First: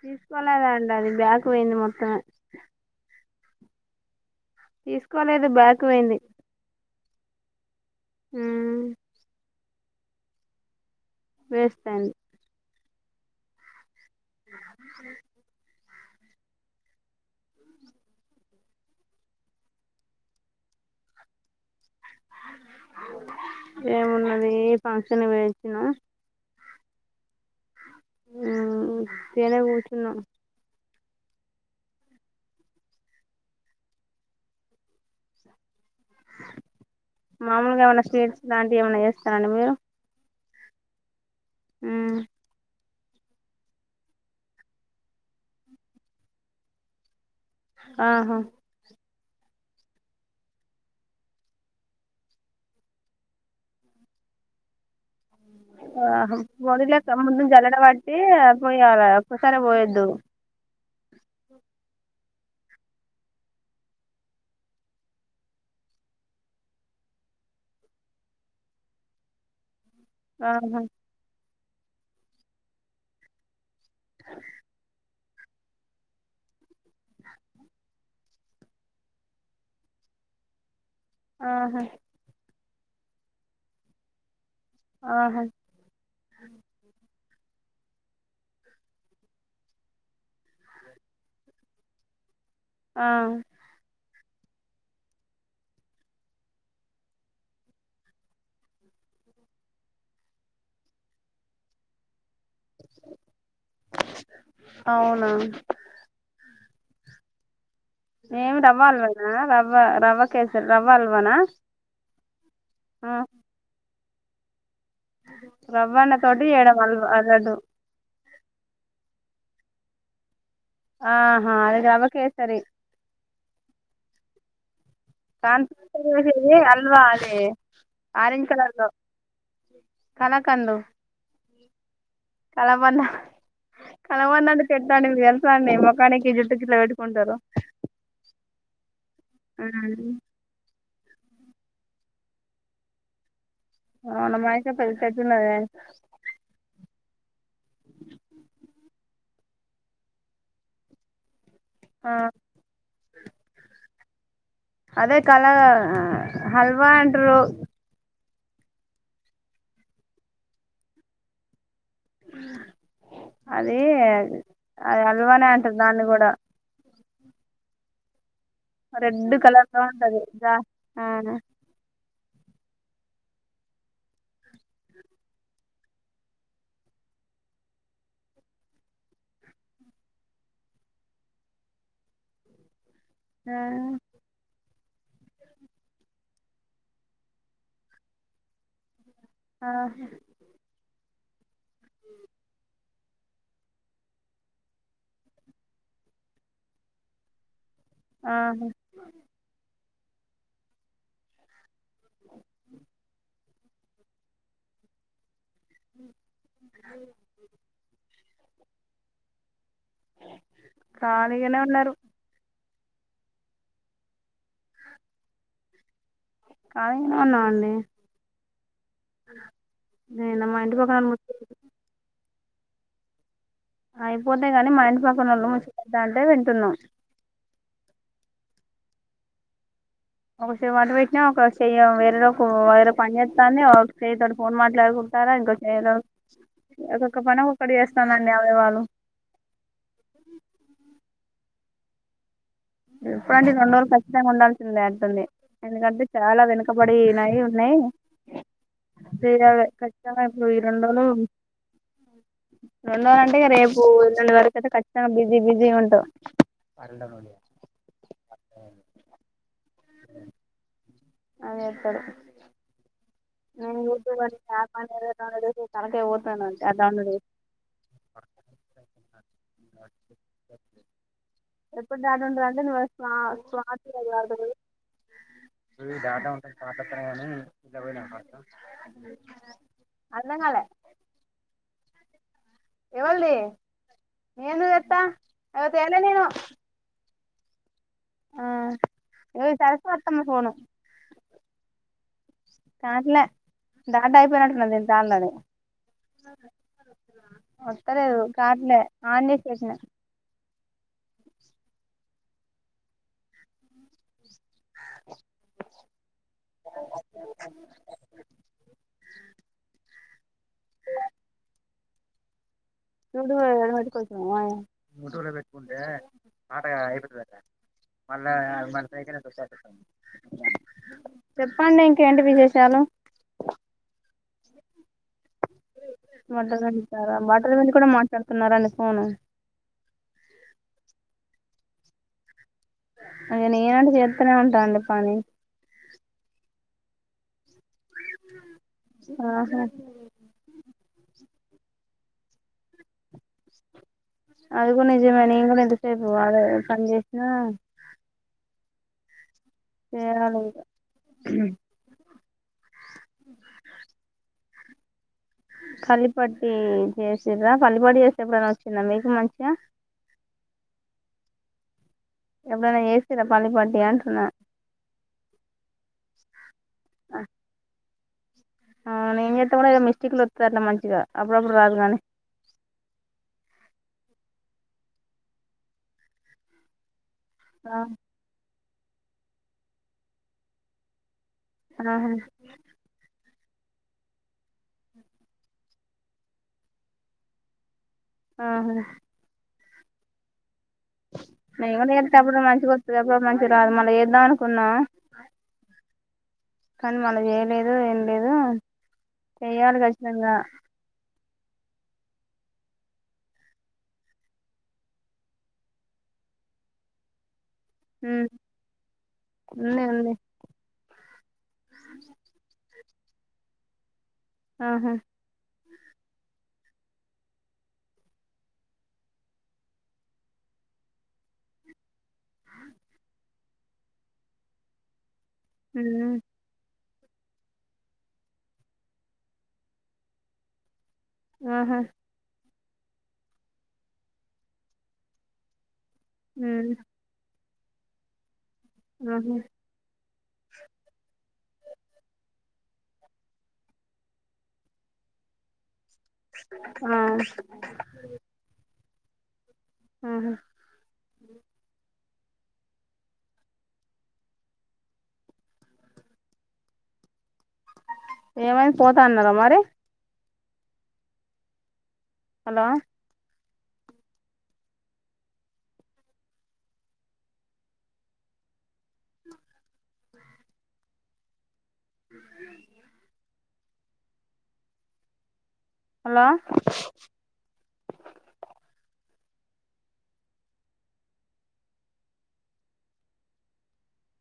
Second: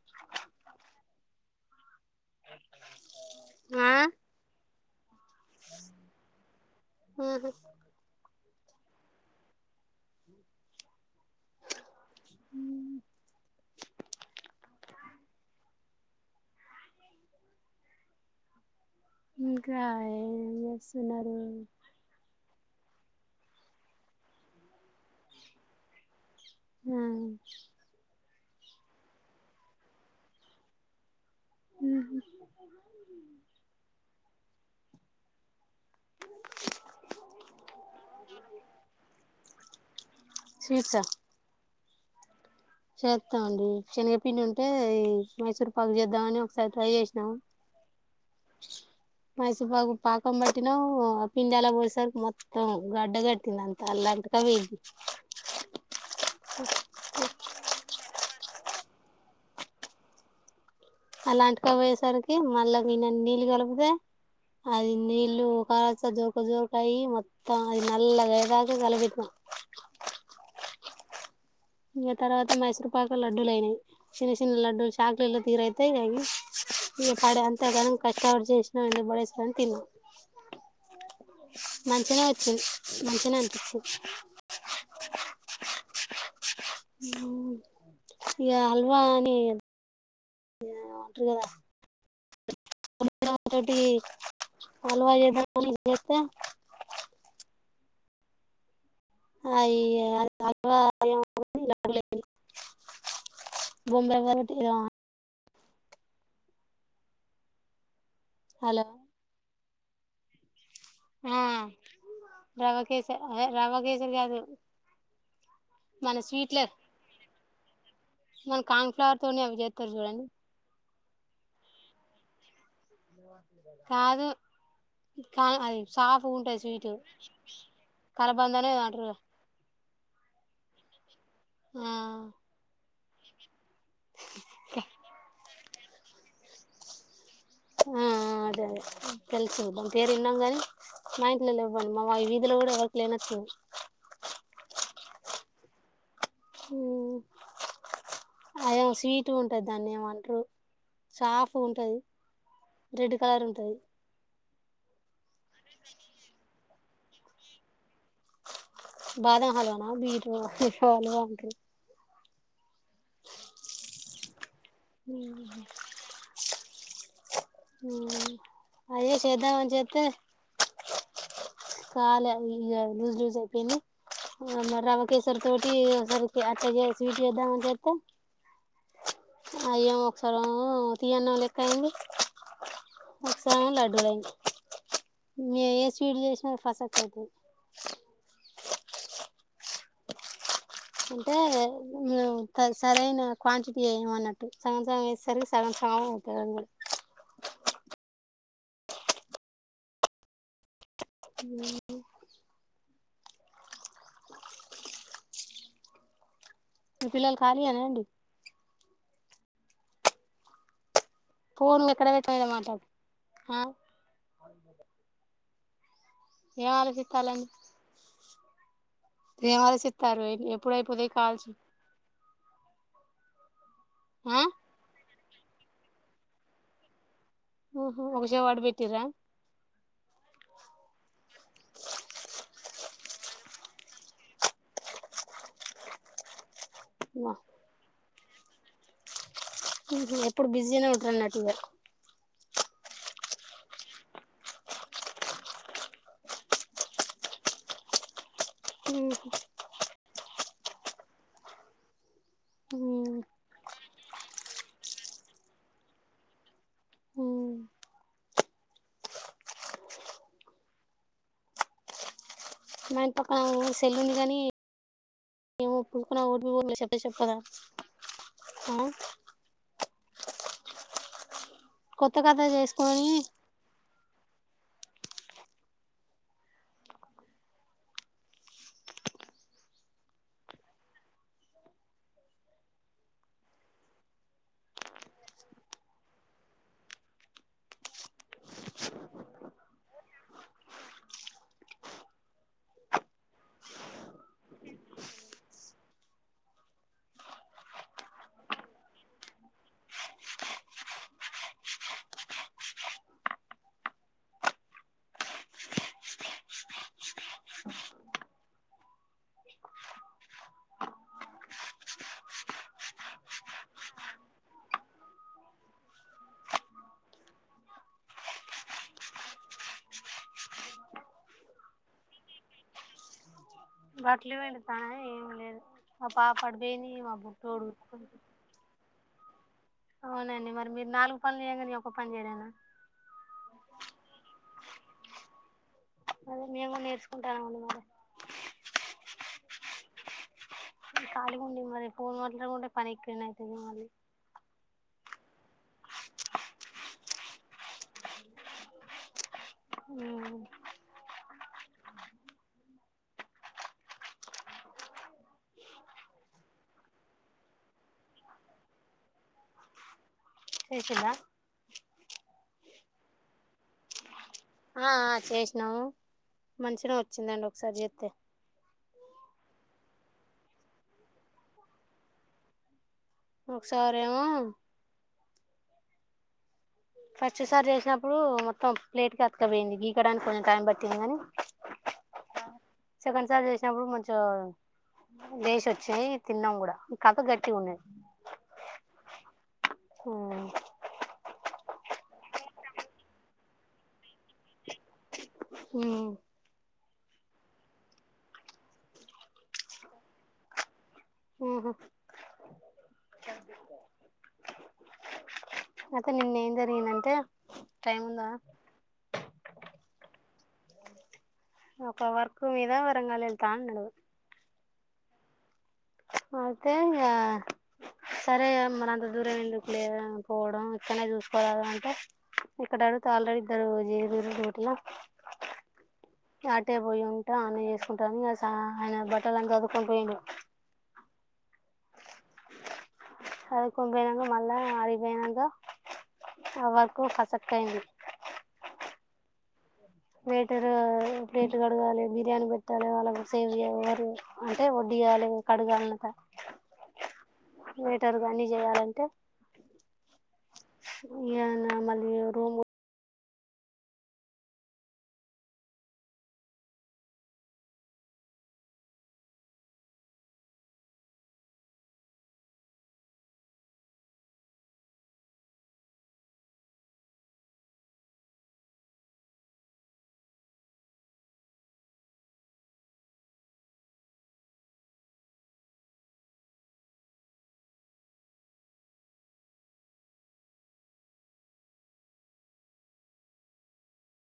తీసుకోలేదాండి అది బ్యాక్ పోయింది మొత్తమే ఆ తీసుకోలేదు బాక్ పోయింది ఉహు ఉమ్మ్ వేస్టయింది ఇంకా ఏం చేస్తున్నారు ఏమున్నది ఏ ఫంక్షన్ కి పోయోచ్చిన హ్మ్మ్ ఉమ్మ్ ఉత్తినే కూచున్నాం ఉహు మామూలుగా ఏమన్నా స్వీట్స్ లాంటివి ఏమన్నా చేస్తరండి మీరు స్వీట్సా ఉమ్ చేత్తమండి శనగపిండి ఉంటే ఈ మైసూర్ పాకు చేద్దామని ఒకసారి ట్రై చేసినా ఆహా మైసూర్పాకు పాకం పట్టిన పిండల్లా పోసే సరికి మొత్తం గడ్డ కట్టింది అంత అల్లాంటక పోయిన్ది ఆ మడిలెంక ముందు జలె బట్టి పోయాల ఒక్కసారి పోయద్దు అలాంటక పోయేసరికి మళ్ళ గిన్నని నీళ్ళు కలిపితే అది నీళ్ళ కచ జోరుక జోరుకయి మొత్తం అది నల్లగా అయ్యేదాక కలపెట్టినం ఆ హా ఇగా తర్వాత మైసూర్ పాకు లడ్డూలు అయినాయి చిన్న చిన్న లడ్డూలు చాక్లేటలా తీర అయితే ఇగ ఇ పడ అంతా గనం కష్టపడి చేేశ్నం ఎందుకు బడెసుడు అని తిన్నాం ఆహా మంచనే వచ్చింది మంచినే అనిపించింది ఆహా ఇ హల్వా అ [unintelligible] ఆ [unintelligible] టి హల్వాద ఇతే అయ్య అది అ [inaudible] బొంబై పెటిద అవునా ఏమి రవ్వా హలో హల్వా నా రవ్వ రవ్వ కేే ఆ ఆ రవకేశర్ రవాకేశరి కాదు రవ్వన్న మన తోటి స్వీట్లర్ చేయడం వల్ అవదు మన కాన్ ఫ్లవర్ తోని అవి జెత్తారు చూడండి ఆహా అది రవ్వ కేసరి కాదు కా కాన్ అది సాఫ వేసేది ఉంటాయి స్వీట్ అల్వా అది కలబందనేంట కనకండు ఆ కలబంద కలబంధతో పెట్టాం తెలుసాం మొకానికి జుట్టు కిట్ పెట్టుకుంటారు ఆ అదే అదే తెలుసు దాని పేరు ఇనం కా మా ఇంట్లో ఇవ్వండి మా వీధిలో కూడా ఎవరికి లేనచ్చలేవు మనమైతే [unintelligible] వున్నదే ఊ అ ఏం స్వీట్ ఉంటాది దాన్ని ఏమ అంటారు సాఫ్ ఉంటది ఆ రెడ్ కలర్ ఉంటది అదే కాల హల్వా అంట్రూ బాదమ్ హల్వనా బీట్ రు హాల్వా అంటారు అది అది అల్వానే అంటరు దాన్ని కూడా అయే రెడ్ కలర్ చేద్దామని లో చేతే ఉంటది దా ఆ కాలే ఇగ లూస్ లూస్ ఐపోయింది ఇగ మరి రవ్వ కేసరి తోటి అసల్ కి అట్ట స్వీట్ చేద్దామని చేతే అయ్యో ఒకసారి ఏమో తీయన్నా లెక్క అయింది ఆ ఒకసారెమో లడ్డుల ఐంది నేనే ఏ స్వీడ్ చేసినా అది పసక్ ఐతది ఆ అంటే య కస్ సరైన క్వాంటిటీ వేయం అన్నట్టు సగం సగం వేసే సరికి సగం సగం అయితది అది కూడా ఆహా ఊ ఉ మీ పిల్లలు కాళీ ఏనా అండి ఖాళీగానే ఫోన్ లు ఉన్నారు ఎక్కడ వెటయిన మాట్లాడు ఏ ఖాళీగానే ఆలోచితాలండి ఉన్నామండి ఏం ఆలోచితరు ఎ నేను మా ఎప్పుడ ఇంటి అయిపోతేయి ఈ పక్కనోళ్లు కాల్సు ఆ అయిపోతే కాని మా ఇంటి పక్కనొళ్ళు ముచ్చద్దా అంటే వింటున్నాం ఓహో ఒక చెవ్ అటు బెటిండ్రా ఒక చెవ్ అటు పెట్టినా ఒక చెయ్య వేరే లో ఒక వైరు పని చేతంది ఒక చేయ తోడు ఫోన్ మాట్లాడుకుంట తరాగ్ గొట్టిన చూడు ఒక్కొక్క వా పని ఒక్కటి చేస్తామండి అవయవాలు ఊహు ఎప్పుడు బిజీనే ఉంటరు అనటు ఇగ ఎప్పుడంటే రెండు రోజులు ఖచ్చితంగా ఉండాల్సిందే అంటుంది ఎందుకంటే చాలా వెనుకబడి నాయి ఉన్నాయి ఆ ఊహు వేరేవే ఖచ్చితంగా ఈ రెండు రోజులు ఊమ్ వెళ్దానంటే ఇగ రేప్ ఓ ఎల్లుండి వరకైతే ఖచ్చితంగ బిజి బిజీ ఉంటవ్ అరుడనోలియ అట్నే ఊమ్ ఐంది అవే ఎత్తడు ఔను సెలు వుంది కానీ అనేది డౌన్లోడ్ ఒ చేసి తనకే పుడుకున ఒకటి బి పోతున్నాను ఒకటి చెప్పిన డౌన్లోడ్ చేసి చెప్పదా ఆ? ఎప్పుడు కొత్త డాడుండ ఖాతా అంటే నువేమో స్వా చేసుకొని స్వాతి [unintelligible] సో ఈ డాట అంత దాటక పోయిన గని ఇట్ల పోయినం ఫ అర్థం గాలె ఎవళ్దీ? నేనెందుకు దెత్తా? ఏ తేలే నేను. ఆ ఇవాల స్వరూపత్తే నేన్ పోను కాట్లే డాటా అయిపోయినటున్నది నీ తాళన్నే ఒత్తలేదు కాట్లే ఆన్ జేసి పెట్టిన [unintelligible] [unintelligible] చూడు ఎవతి కోసమూ? ముటూర పెట్టుకుంటే ఆట అయిపోతదట మళ్ళా మనసైకిన ఎంతొస్తే అంతిస్తారు. చెప్పండి ఇంకేంటి విశేషాలు? [unintelligible] బట్టలు పిండుతానా ఏం లేదు. మా పాప అటుబొయింది. [unintelligible] కొంతమంది కూడ మాట్లాడుతున్నారా నీ ఫోనూ చెయ్య గని, ఈ ఒక్క పనిచేయలేన ఇగ నేనంటె జేత్తనే ఉంటాండు పని. అది మేము నేర్చుకుంటాం అమ్మ ఆహ! ఖాళిగుండి మరి ఫోన్ మట్లాడకుంటే పని ఎక్కువనైతది మళ్ళి అది గుడ నిజమే నేను గుడ ఇంతసేపు వాడల పని చేసినా. మ్మ్ [unintelligible] ఫల్లిపట్టీ చేసిర్రా ఫల్లిపట్టి చేస్తే ఎప్పుడైనా వచ్చిందా మీకు మంచిగా. చేేసిన్రా ఎప్పుడన్న జేసిన్రా ఫల్లిపట్టీ? అంటున్నా. ఆ ఆ చేసినము మంచిగనొచ్చిందండి ఒకసారి జేతే ఆ నేం జేస్తె గుడా ఎదొ మిస్టేక్లొ ఒత్తది అట్ల మంచిగా అప్పుడప్పుడు రాదు గానీ ఒకసారేమో! ఫస్ట్ సారి చేసినప్పుడూ మొత్తం ప్లేట్ కె అతుక్కపోయింది. గీకడానికి కొంచెం టైం పట్టింది గాని ఆహా సెకండ్ సారి [unintelligible] [unintelligible] ఆహా! ఆ నేన్ గుడా జేతే అప్పుడు మంచిగా ఒత్తది. అప్పుడప్పుడు మంచిగ రాదు. మళ్ళీ చేద్దాం అనుకున్నా. ఊ కానీ మనం జెయ్యలేదు ఏం లేదూ. చెయ్యాలి ఖచ్చితంగా ఊహు అయితే నిన్న ఏం జరిగిందంటే టైం ఊ ఉందా ఉన్నద్ ఉంది. ఒక వర్క్ మీదా వరంగల్ ఎళ్తా అన్నడు. ఆహా. అయితే ఇగ సరే మనంత దూరం ఎందుకులే పోవడం ఇక్కనే జూసుకోరాద అంటే ఇక్కడ ఇక్కడ ఆల్రడీ ఇద్దరూ జేరిన్ రూట్ల హు అట్టే పోయి ఉంట ఆన్న వేసుకుంటాని ఆయన బట్టలని చదుకొని పోయిను ఆహా అదికుపోనాంగా మళ్ళ అరిపోనాంగా ఉమ్ ఆ వర్క్ ఫసక్ అయ్యింది ఆహ బేటర్ ప్లేట్ కడగాలి బిర్యానీ పెట్టాలి వాళ్ళకు సేవ చేయాలి అంటే వడ్డీ యాలి కడుగాన్నట ఆ వేటర్ కాన్ని చేయాలంట ఆహా ఏనా మది ఎవరో [unintelligible] పోతా అన్నార మరి హలో హలో